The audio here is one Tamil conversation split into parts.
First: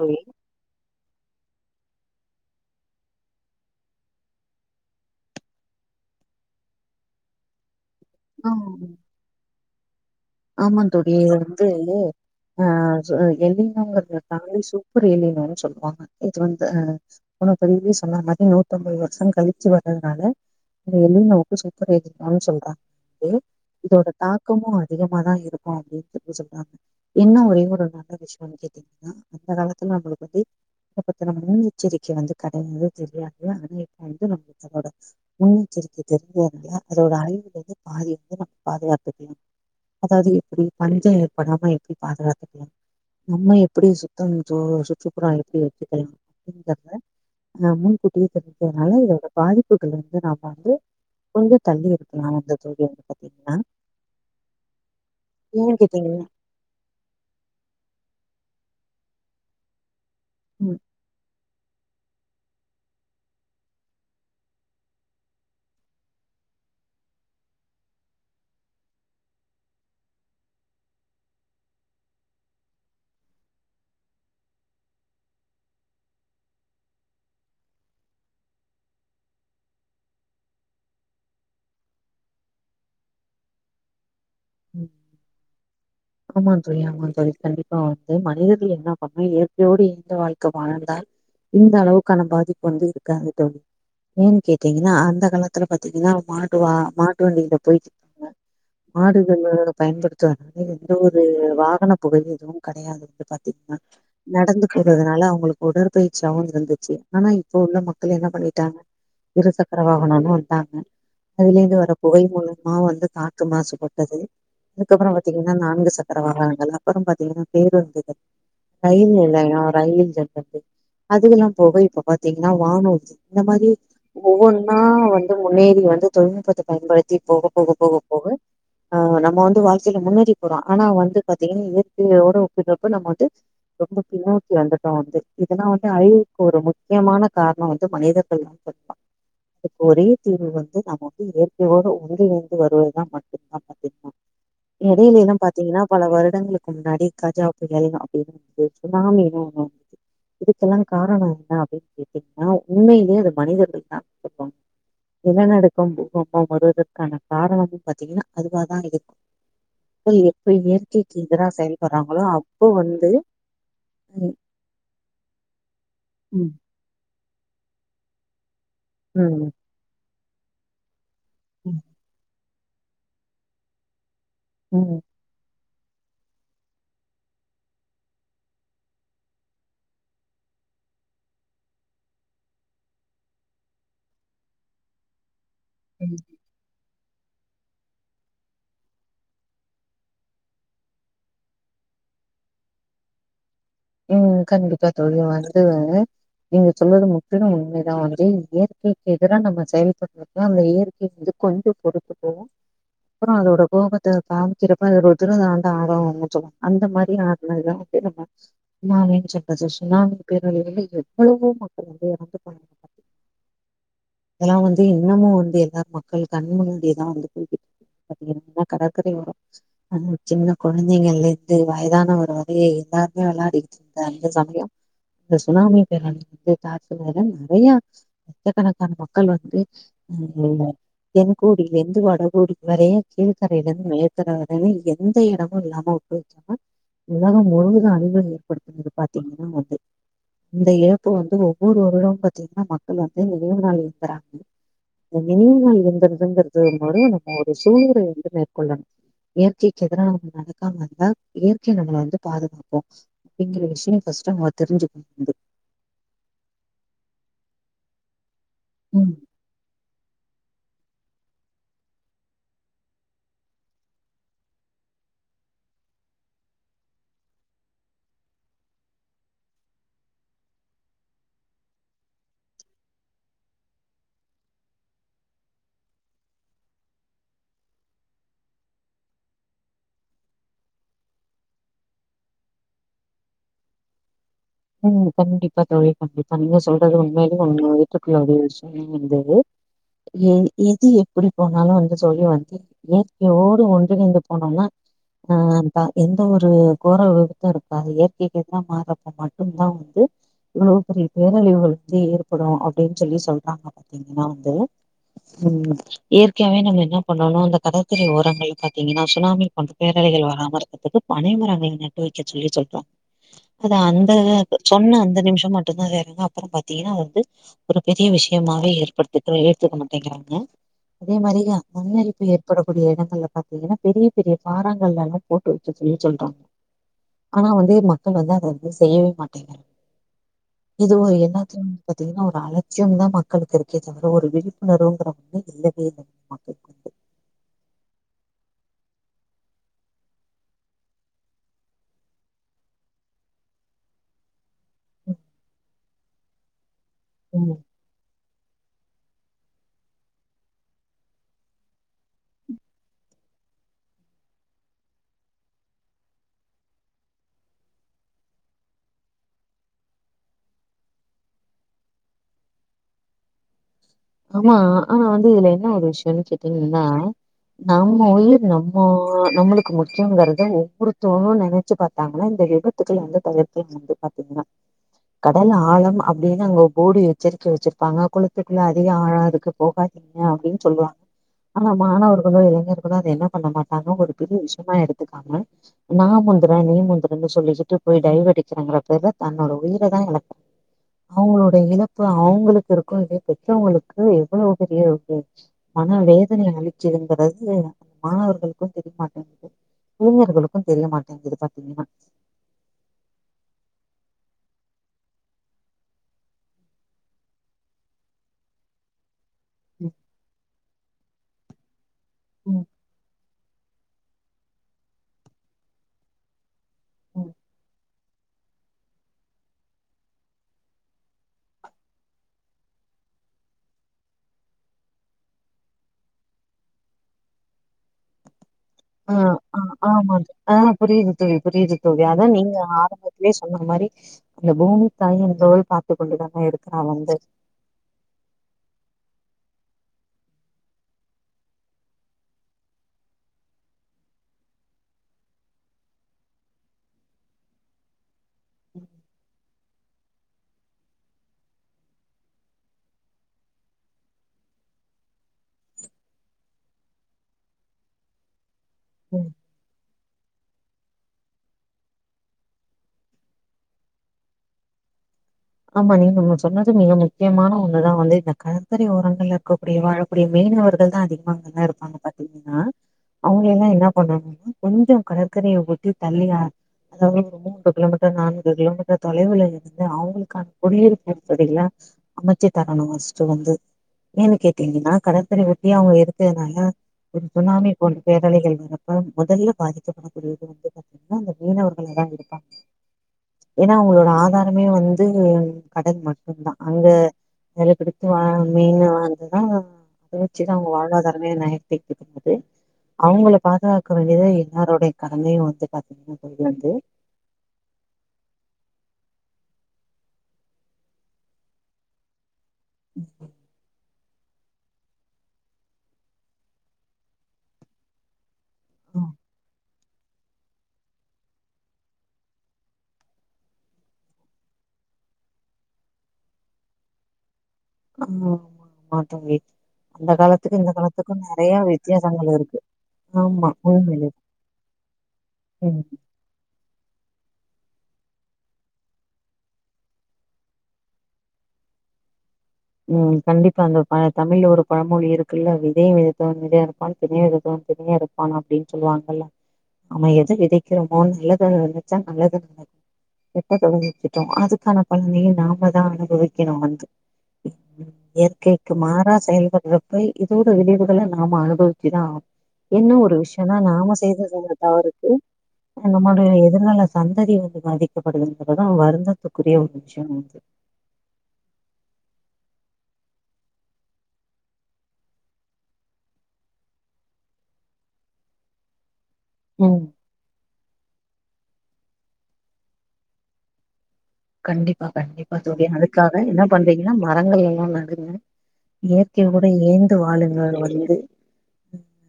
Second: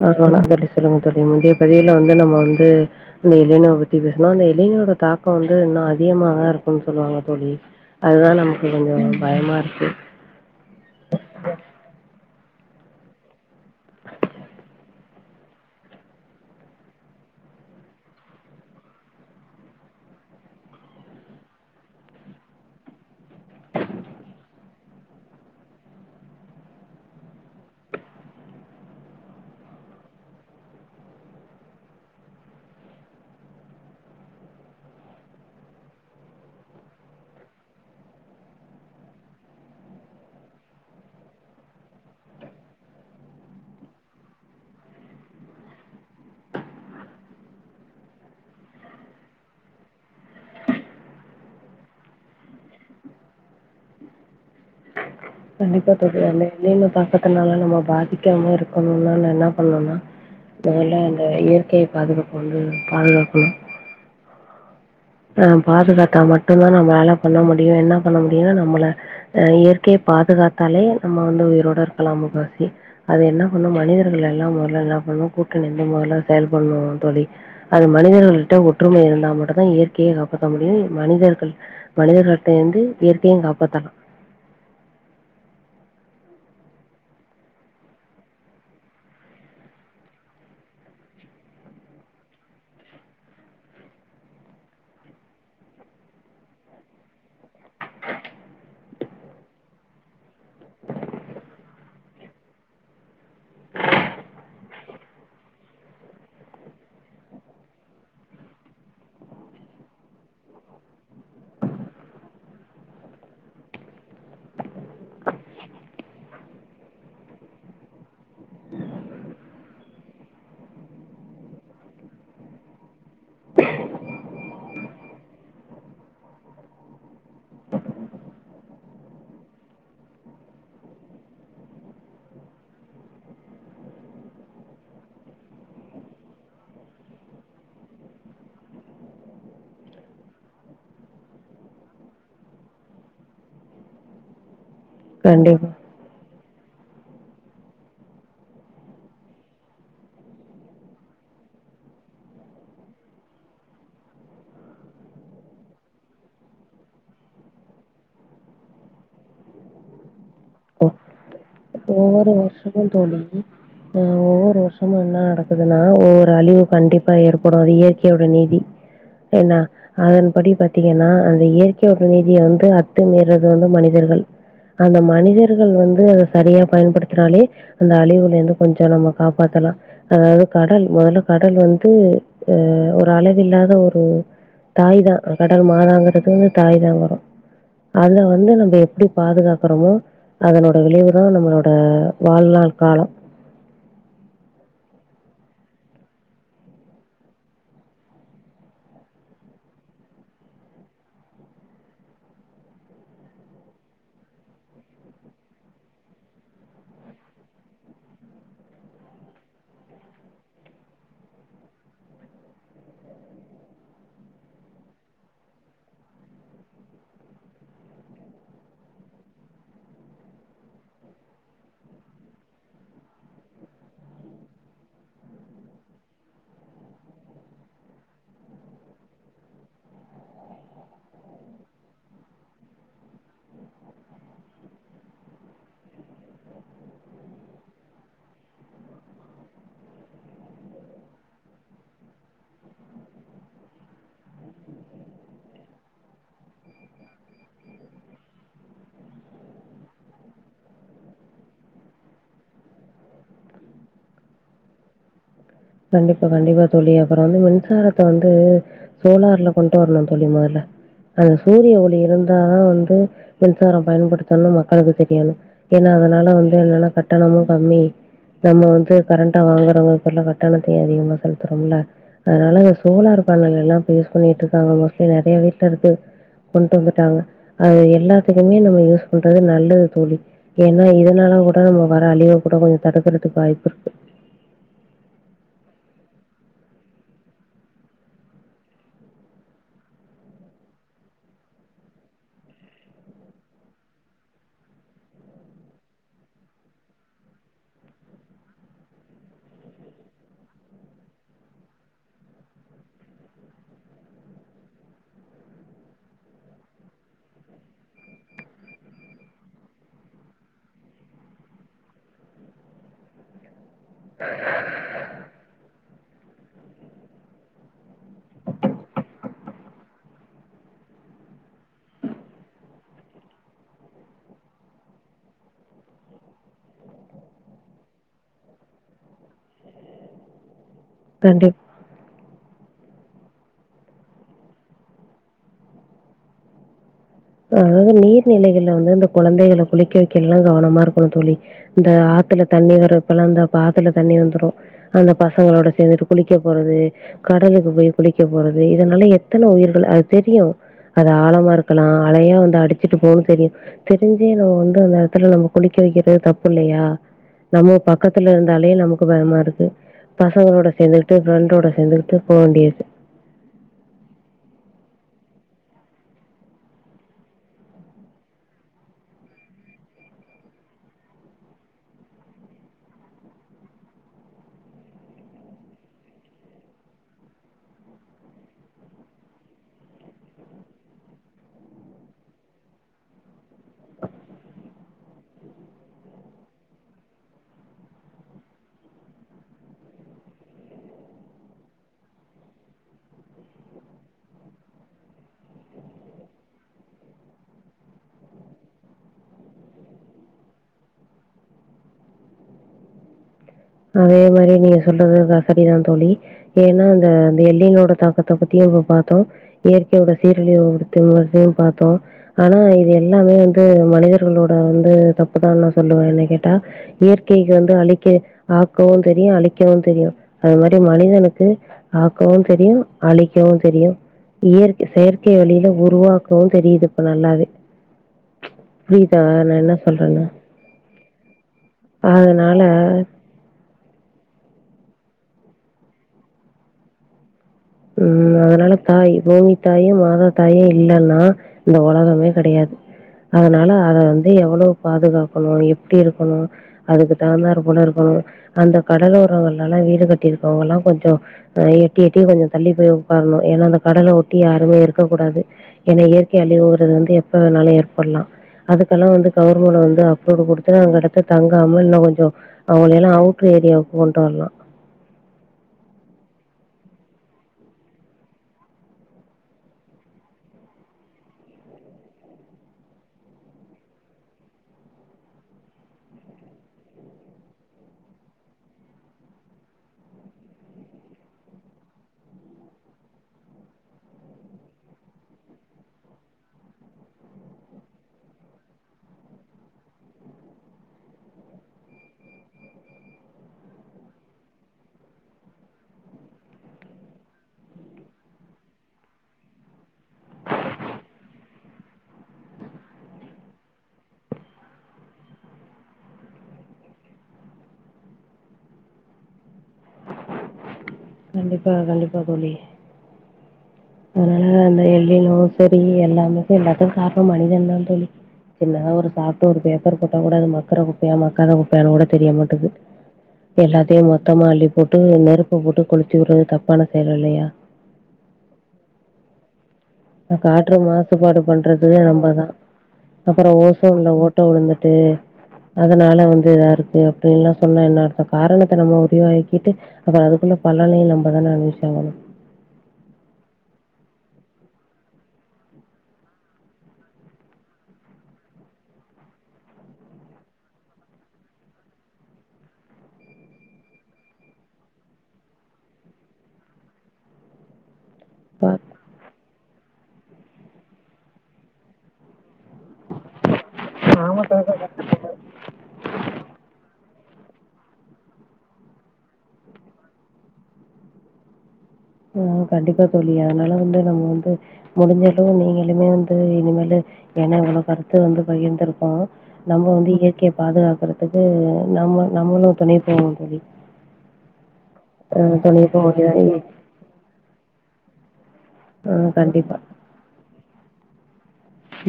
தோழி ஆதனால [unintelligible] சொல்லுங்க தோழி இதே ‌ பதிவுல வந்து நம்ம வந்து அந்த இளைனாவ பத்தி பேஸ்ணு அந்த இளைனாயோட தாக்கம் வந்து இன்னும் அதிகமா தா இருக்கும்ன்னு சொல்லுவாங்க தோழி அதுதா ஆ நமக்கு கொஞ்சம் பயமாருக்கு ஆமா தோழி இது வந்து இது ஆ எலினோங்கிறது தாலி சூப்பர் எலினோன்னு சொல்லுவாங்க இது வந்து ஆ உனக்கு பதிவ்லே சொன்ன மாத்ரி நூத்தம்பது வருஷோ கழிச்சு வர்றதுனால எலிநோவுக்கு சூப்பர் எலினோன்னு சொல்றாங்க இதோட தாக்கமு அதிகமா தான் இருக்கும் அப்டின்னு சொல்றாங்க இன்னு ஒரே ஒரு நல்ல விஷ்யோனு கேட்டீங்கன்னா இந்த காலத்லயு அவங்கள பத்தி இத பத்துன முன்னெச்சரிக்கை வந்து கடையவே கடையாது ஆனா இப்ப வந்து நம்மோட முன்னெச்சரிக்கை தெரிஞ்சதுனால அதோட அழிவுல வந்து பாதி வந்து நம்ம பாதுகாத்துருக்கலா அதாவ்து எப்டி பஞ்சம் ஏற்படாம எப்டி பாதுகாத்துக்கணு நம்ம எப்புடி சுத்தம் சோ சுற்றுப்புறோ எப்டி வெச்சுக்லா அப்டிங்றத நா முன்கூட்டியே தெரிஞ்சிக்கதுனால இதோட பாதிப்புகள் வந்து நா வந்து கொஞ்சோ தள்ளி இருக்கலா அந்த தூரோ வந்து பாத்திங்ன்னா கண்டிப்பா கேட்டீங்கன்னா தெரியாத்ல என்னனு பாக்கர்துனால நம்போ பாதிக்காம இருக்கணுன்னா நா இன்னா பண்லான்னா ம், முதல்ல இந்த இயற்கய பாதுகாப்ப வந்து பாதுகாக்கணு ஆ பாதுகாத்தா மட்டு தா நம்மளால பண்ண முடியு என்ன பண்ண முடியு நம்மள ஆ இயற்கய பாதுகாத்தாலே நம்ம வந்து உயிரோட இருக்கலா முக்காவாசி அது என்னா பண்ணு மனிதர்கள் எல்லா மொதல என்ன பண்ணோ கூட்டனின்னு மொதல்ல செயல்பட்ணோ தோழி அது மனிதர்களிட்ட ஒற்றுமை இருந்தா மட்டு தா இயற் கய காப்பாத்த முடியு மனிதர்கள் மனிதர்கள்ட்ட வந்து இயற்கயு காப்பாத்தலா ம் ஆமா தோழி ஆமா தோழி கண்டிப்பா வந்து மனிதர்கள் என்ன பண்ணா இயற்கையோடு இயந்த வாழ்க்க வாழ்ந்தால் இந்த அளவுக்கான பாதிப்பு வந்து இருக்காது தோழி ஏன் கேட்டிங்கன்னா அந்த காலத்துல பாத்திங்கன்னா மாட்டுவா மாட்டு வண்டில்தா போய்ட்டு அ மாடுகளோடு பயன்படுத்துவத்னால எந்த ஒரு வாகன புகை எதுவு கடயாது வந்து பாத்திங்ன்னா நடந்துக்றதுனால அவுங்குளுக்கு உடற்பயிற்சியாவுருந்துச்சு ஆனா இப்ப உள்ள மக்கள் என்ன பண்ணிட்டாங்க இருசக்கர வாகனோனு வந்தாங்க அதுலேந்து வர புகை மூலமா வந்து காத்து மாசுபட்டது அதுக்கப்பறோ பாத்திங் நான்கு சக்கர வாகனங்கள் அப்பறோ பாத்திங்கன்னா பேருந்துகள் ரயில் நிலயோம் ரயில் ஜர்ப்பட்டு அதுக்கெல்லா போக இப்ப பாத்திங்கன்னா வானூர்தி இந்த மாரி ஒவ்வொன்னா வந்து முன்னேறி வந்து தொழில்நுட்பத்த பயன்படுத்தி போக போக போக போக ஆ நம்ம வந்து வாழ்க்கைல முன்னேறி போறோ ஆனா வந்து பாத்திங்கன்னா இயற்கையோட ஒப்பிட்றப்ப நம்ம வந்து ரொம்ப பின்னோக்கி வந்துட்டோ வந்து இதெல்லா வந்து அழிவுக்கு ஒரு முக்கியமான கார்ணோ வந்து மனிதர்கள் தா தொட்டா அதுக்கு ஒரே தீர்வு வந்து நம வந்து இயற்கையோடு ஒன்றிணைந்து வருவதுதா மட்டுந்தா [unintelligible] எடையிலேலா கண்டிப்பா. பாத்திங்ன்னா பல வருடங்களுக்கு முன்னாடி கஜா புயல் அப்டிஇருந்துச்சு சுனாமினு ஒன்னு வந்ச்சு இதுக்கெல்லா காரணம் என்ன அப்டின் கேட்டிங்ன்னா உண்மைலேயே அது மனிதர்கள் தாருப்பாங்க நிலநடுக்கம் பூகம்பம் வருவதற்கான காரணமு பாத்திங்கனா அதுவாதா இருக்கு போய் எப்ப ஒ இயற்கைக்கு எதிரா செயல்பட்றாங்களோ ஒவ்வொரு அப்ப வருஷமு வந்து தோழி ம் ஒவ்வொரு வர்ஷமு இன்ன நடக்குதுன்னா ஒவ்வொரு ம் அழிவு கண்டிப் பா ஏற்படு அது இயற்கையோட நிதி ம் என்ன அதன்படி பாத்திங்கன்னா அந்த ம் இயற்கைன்ற நிதிய வந்து அத்துமீர்றது வந்து மனிதர்கள் அந்த ம் மனிதர் கள் வந்து அத சரியா பயன்படுத்தினாலே அந்த அழிவுலேந்து கொஞ்சோ நம்ம காப்பாத்தலா ஆ அது கடல் மொதல்ல கடல் வந்து ஆ ஒரு அளவில்லாத ஒரு தாய் தா கடல் ம். மாதாங்ன்குறது வந்து தாய் தா வரும் அத்ல வந்து நம்ப எப்டி பாதுகாக்றமோ அதனோட விளைவ்க கள் நம்புளோட வாழ்நாள் காலோ ம் கண்டிப்பா தோழி அது வந்துவே நீங்க சொல்றது முற்றிலு உண்மைதா வந்து இயற்கைக்கு எதிரா நம்ம செயல்பட்ற அப்ப தா அந்த இயற்கை வந்து கொஞ்சோ பொறுத்து போவு அப்புறோ அதோட கோபத்த காமிக்கிறப்ப அதோட ருத்ர தாண்டோ ஆடோ உச்சவோ அந்த மாரி நா ஆடுவ [unintelligible] ஃபுக்ஸ் நான் என்ன செப்பது சுனாமி பேரழிவுல எவ்வளவோ மக்கள் வந்து இறந்து போனாங்க இதெல்லாம் வந்து இன்னமும் வந்து எல்லார மக்கள் கண் முன்னாடியியதான் வந்து போகு பாத்தீங்கன்னா கடற்கரை ஓரம் போச்சு ஆ சின்ன கொலழந்தைங்கள்லந்து வயதான ஒரு வரையை எல்லாருமே விளையாட அந்த சமயம் சுனாமி பேரணி [inaudible] நறைய லட்சக்கணக்கான மக்கள் வந்து அ தென்கோடியிலந்து வடகோடி வரையன் கீழ்கறையில இருந்து மேற்கரை வரன்னு எந்த எடமும் இல்லாம போ உலகம் முழுவதும் அழிவ ஏற்படுத்துனது பாத்தீங்கன்னா வந்து இந்த இழப்பு வந்து ஒவ்வொரு வருடம் பாத்தீங்கன்னா மக்கள் வந்து நனைவு நாள் இந்துறாங்க இந்த நினைவுங்கள் இருந்ததுங்கிறது ம நம்ம ஒரு சூழ்நிறை வந்து மேற்கொள்ளணும் இயற்கைக்கு எதிர நம்ம நடக்காம இருந்த இயற்கை நம்மளை வந்து பாதுகாக்கும் அப்படிங்கிற விஷயம் ஃபஸ்ட்டு அவங்க தெரிஞ்சுக்கணும் கண்டிப்பா கண்டிப்பா தோழி அப்புறம் வந்து மின்சாரத்த வந்து ம் சோலார்ல கொண்டு வரணும் தோழி முதல்ல அந்த சூரிய ஒளி இருந்தா வந்து மின்சாரம் பயன்படுத்தனும் மக்களுக்கு தெரியணும் எனா அதனால வந்து கட்டணமும் கம்மி நம்ம வந்து கரண்ட் வாங்குறவங்க பேர்ல கட் டணதையு அதிகமா செலுதுரோல அதனால சோலார் பேனல் எல்லா இப்ப யூஸ் பண்ணிட்டுருக்காங்க மோஸ்ட்லி நறைய வீட்டு்ல இருக்கு கொண்டு வந்துட்டாங்க அது எல்லாத்துக்குமே நம்ம யூஸ் பண்றது நல்லது தோழி ஏனா இதனால கூட நம்ம வர அழிவ கூட கொஞ்சோ தடுக்கறதுக்கு வாய்ப்பு இருக்கு ம் கண்டிப்பா தோழி கண்டிப்பா நீங்க சொல்றது உண்மையாலுமே எத்துக்குடியவிஷய ஒய்ந்தது எ எது எப்டி போனாலு வந்து சொல்ல வந்து இயற்கையோடு ஒன்றிணைந்து போனோம்னா ஆ எந்த ஒரு கோர விபத்து இருக்காது இயற்கைக்கு எதிர மாறப்பட்ட மட்டு தா வந்து இவ்வளவு பெரிய பேரழிவுகள் வந்து ஏற்படு அப்டின்னு சொல்லி சொல்றாங்க பாத்தீங்கன்னா வந்து ம் இயற்கையாவவே நம்ம என்ன பண்ணனு அந்த கடற்கரை ஓரங்களை பார்த்தீங்கன்னா சுனாமி பண்றோ பேரலைகள் வராம இருக்கிறதுக்கு பனைமர நட்டு வைக்க சொல்லி சொல்றாங்க அத சொன்ன அந்த நிமிஷ மட்டுதா வேறாங்க அப்புற பார்த்தீங்கன்னா வந்து ஒரு பெரிய விஷயமாவே ஏற்படுத்தக்க எடுத்துக்க மாட்டேங்கிறாங்க அதே மாரி தா மண்ணெரிப்பு ஏற்படக்கூடிய இடங்கள்ல பார்த்தீங்கன்னா பெரிய பெரிய பாரங்கள்லல்லா போட்டு வக்க சொல்லி சொல்ரோ ஆனா வந்து மக்கள் வந்து அத வந்து தேயவே மாட்டேங்க இது கண்டிப்பா. என்னத்து பார்த்தீங்கன்னா ஒரு அலட்சிய தா மக்களுக்கு இருக்கே தவிர ஒரு விழிப்புணர்வுங்கிற ஒண்ணு இல்லவே இல்ல [unintelligible] அதாவது நீர்நிலைகள்ல வந்து இந்த குழந்தைக குளிக்க வைக்க எல்லா கவனமா இருக்கணு தோழி இந்த ஆத்துல தண்ணி வரு இப்பெல்லா இந்த ஆத்துல தண்ணி வந்துடு அந்த பசங்களோட சேர்ந்துட்டு குளிக்க போறது ம் கடலுக்கு போய் குளிக்க போறது இதனால எத்தன உயிர்கள் அது தெரியு அது ஆழமா இருக்கலா அழையா வந்து அடிச்சிட்டு போகு தெரியு தெரிஞ்சே நம்ம வந்து அந்த எடத்துல நம்ம குளிக்க வைக்கிறது தப்பு இல்லயா நம்ம பக்கத்துல இருந்தாலேயே நமக்கு பயமா இருக்கு பசங்கலோட சேந்துக்கிட்டு ஃப்ரெண்டோட சேந்துக்கிட்டு போக வேண்டியது ஆமா ஆனா வந்து இதுல என்ன ஒரு விஷயம்ன்னு கேட்டீங்கன்னா நம்ம உயிர் நம்ம நம்மளுக்கு முக்கியங்கறத ஒவ்வொருத்தங்களு நனச்சு பாத்தாங்கன்னா இந்த விபத்து த்துக்கள வந்து தவிர்த்து வந்து பாத்தீங்கன்னா கடல் ஆழம் அப்டின்னு அங்க ஒரு போடு எச்சரிக்கை வச்சிருப்பாங்க குளத்துகுள்ள அது ஆழம் ஆழாதுக்கு போகாதீங்க அப்டின் சொல்லுவாங்க ஆனா மாணவர்களோ இளைஞர்களோ அத என்ன பண்ண மாட்டாங்க ஒரு பெரிய விஷயமா எடுத்துக்காம நா முந்துரே நீ முந்துரேன்னு சொல்லிக்கிட்டு போய் டைவு அடிக்கிறேங்கிற பேருல தன்னோட உயிர தா இழக் அவுங்களோட இழப்பு அவுங்களுக்கு இருக்கோ இல்லையோ பெத்தவங்களுக்கு எவ்ளோ பெரிய இது மன வேதனை அளிக்கிதுங்கிறது அந்த மாணவர்களுக்கு தெரியமாட்டேங்கிது இளைஞர்களுக்கு தெரியமாட்டேங்கிது பாத்தீங்கன்னா அதே மாரி நீங்க சொல்றது இதா சரிதா தோழி ஏன்னா அந்த பில்டிங் ஓட தாக்கத்த பத்தியு அப்ப பாத்தோ ம், இயற்கையோட சீரழிவ உருத்து வர்றதையு பாத்தோ ஆனா ம், இது எல்லா நம்ம வந்து மனிதர்களோட வந்து தப்புதா நா சொல்லுவே என்னய கேட்டா ம். இயற்கைக்கு வந்து அழிக் க ஆக்கவு தெரியு அழிக்கவு தெரியு அது மாரி மனிதனுக்கு ஆக்கவு தெரியு அழிக்கவு தெரியு இயற்கை செயற்கை வழியில உருவாக்கவு தெரியுது இப்ப நல்லாவே ஆ புரியுதா ஆ நான் என்ன ஆமா சொல்றேன்னு? தோழி ஆ புரியுது தோழி புரியுது தோழி அதா நீங்க அதனால ஆரம்பத்திலயே சொன்ன மாரி அந்த பூமி தாயு எந்தோள் பாத்து கொண்டுதான இருக்குறா வந்து ம் அதனால தாய் பூமி தாயு மாதா தாயு இல்லன்னா இந்த உலகமே கெடையாது அதனால அத வந்து எவ்வளோ பாதுகாக்கனு எப்டி இருக்கணு அதுக்கு தகுந்தார் போல இருக்கணு அந்த கடலோரங்கள்லல்லா வீடு கட்டிருக்கவங்கல்லா கொஞ்சோ எட்டி எட்டி கொஞ்சோ தள்ளி போய் ஒக்காரனு ஏன்னா அந்த கடல ஒட்டி யாருமே இருக்கக்கூடாது ஏன்னா இயற்கை அழிவுங்கிறது வந்து எப்ப வேணாலு ஏற்படலா அதுக்கெல்லா வந்து ம், கவர்மெண்ட் வந்து தோடு குடுத்தன்னா அந்த எடத்துல தங்காம இன்னோ கொஞ்சோ அவுங்கள எல்லா அவுட்டர் ஏரியாவுக்கு கொண்ட்டு வரலா ஆமா நீங்க மொத சொன்னது மிக முக்கியமான ஒண்ணுதா வந்து இந்த கடற்கரை ஓரங்கள்ல இருக்கக்கூடிய வாழக் கூடிய மீனவர்கள் தா அதிகமா அங்கல்லா இருப்பாங்க பாத்தீங்கன்னா அவுங்கள எல்லா என்ன பண்ணனுன்னா கொஞ்சோ கடற்கரய ஒட்டி தள்ளி ஆ அவுங்ளுக்கு ஒரு மூன்று கிலோமீட்டர் நான்கு கிலோமீட்டர் தொலைவுல இருந்து அவுங்ளுக் கான குடியிருப்பு பகுதிகள அமச்சி தரணு ஃபர்ஸ்ட்டு வந்து ஏன்னு கேட்டீங்கன்னா கடற்கரய ஒட்டி அவங்க இருக்கதுனால ஒரு சுனாமி போன்ற பேரலைகள் வரப்ப மொதல்ல பாதிக்கப்படக்கூடியது வந்து பாத்தீ ங்கன்னா அந்த மீனவர்களா தா இருப்பாங்க ஏன்னா அவங்களோட ஆதாரமே வந்து கடல் மட்டுந்தா அங்க வெலபிடித்து வா மீன் வாங்குனா அத வச்சிதா அவங்க வாழ்வாதாரமே நயத்திக்கிட்டு இருக்குது அவுங்கள பாதுகாக்க வேண்டியது எல்லாரோடைய கடமையு வந்து பாத்தீங்கன்னா தோழி வந்து கண்டிப்பாக கண்டிப்பா தோழி ம் ம் அதனால அந்த எள்ளிலோ சரி எல்லாமுக்கோ எல்லாத்துக்கு காரணோ மனிதன்தா தோழி சின்னதா ஒரு ஆமா சாப்ட்டு ஒரு பேப்பர் போட்டாக் கூட அது மக்குற குப்பையா மக்காத குப்பையான்னு கூட தெரிய மாட்டக்கு எல்லாத்தையு மொத்தமா அள்ளி போட்டு நெருப்ப போட்டு கொளுத்திவுட்றது தப்பான செயல் இல்லையா ஆ ஆமா ஆமா தோழி அந்த காலத்துக்கு இந்த காற்று காலத்துக்கு மாசுபாடு நெறையா வித்தியாசங்கள் இருக்கு ஆமா அப்றோ உண்மையிலே ஓசோன்ல ஓட்ட விழுந்துட்டு ம் அதனால வந்து இதா இருக்கு அப்டில்லா சொன்னா என்ன அர்த்தோ காரணத்த நம்ம உருவாக்கிட்டு அப்ப அதுக்குள்ள பலனையு நம்மதானே அனுபவிச்சி ஆகனோ ம் கண்டிப்பா அந்த தமிழ்ல ஒரு பழமொழி இருக்குல்ல விதய விதைத்தவன் விதை அறுப்பான் தினய விதைத்தவன் தினை அறுப் பான் அப்டின்னு சொல்லுவாங்கல்ல நாம எத விதைக்கிறோமோ நல்லது நெனச்சா நல்லது ந கெட்டத வெதச்சிட்டோ அதுக்கான பலனயோ நாம தா அனுபவிக்கணு வந்து இயற்கைக்கு மாறா செயல்பர்ற பேய் இதோட விளைவுகள நாம அனுபவிச்சுதா ஆனோ என்ன ஒரு விஷயோன்னா நாம செய்து ஆமா வந்த தவறுக்கு தோழி நம்மளுடைய எதிர்கால சந்ததி வந்து பாதிக்கப்படுதுன்றதா வருந்தத்துக்குரிய ஒரு விஷயோ வந்து அ கண்டிப்பா தோழி அதனால வந்து நம்ம வந்து முடிஞ்சளவு நீங்களுமே வந்து இனிமேல ஏனா எவ்ளோ கருத்த வந்து பகிர்ந்துருக்கோ ம் நம்ம வந்து இயற்கைய பாதுகாக்கறதுக்கு நம்ம நம்மளு துணை போனு தோழி கண்டிப்பா கண்டிப்பா அ தோழி துணை அதுக்காக என்ன போவோம். பண்றீங்கன்னா மரங்கள் எல்லா நடுங்க அ இயற்கையோடு கண்டிப்பா. இயந்து வாழுங்கள் வந்து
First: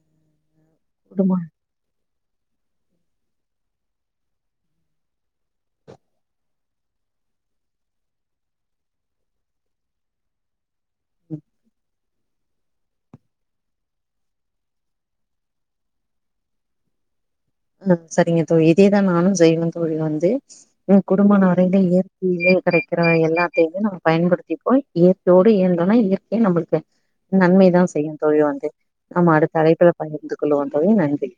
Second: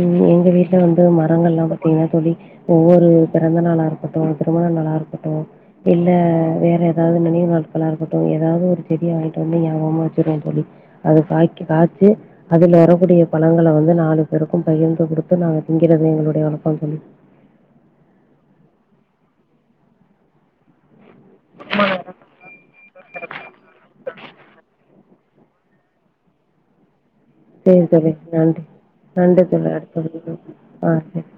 ம் எங்க வீட்ல வந்து குடும்ப மரங்கள்ல்லா இல்ல தோழி ஒவ்வொரு பிறந்த நாளா இருக்கட்டோ திருமண நாளா இருக்கட்டோ இல்ல வேற ஏதாவது நினைவு நாட்களா இருக்கட்டோ ஏதாவது ஒரு செடிய வாங்கிட்டு வந்து ஞாபகமாக வச்சுருவ தோழி அது காயிக்கு காய்ச்சு அதுல வரக்கூடிய பழங்கள வந்து நாலு பேர்க்கு பகிர்ந்து குடுத்து நாங்க திங்கறது எங்களுடைய வழக்கோ தோழி அ செரிங்க தோழி இதேதா நானு செய்வே தோழி வந்து ம் கூடும்மான வரையில இயற்கையில கெடைக்கிற எல்லாத்தையுமே நம்ம பயன்படுத்தி போய் இயற் கையோடு நாம இயந்தோன்னா இயற்கை நம்மளுக்கு நன்மை தா சரி செய்யு தோழி நன்றி. வந்து நம்ம நன்றி அடுத்த தோழி. அழைப்புல பகிர்ந்து கொள்ளுவோ ஆ தோழி சரி. நன்றி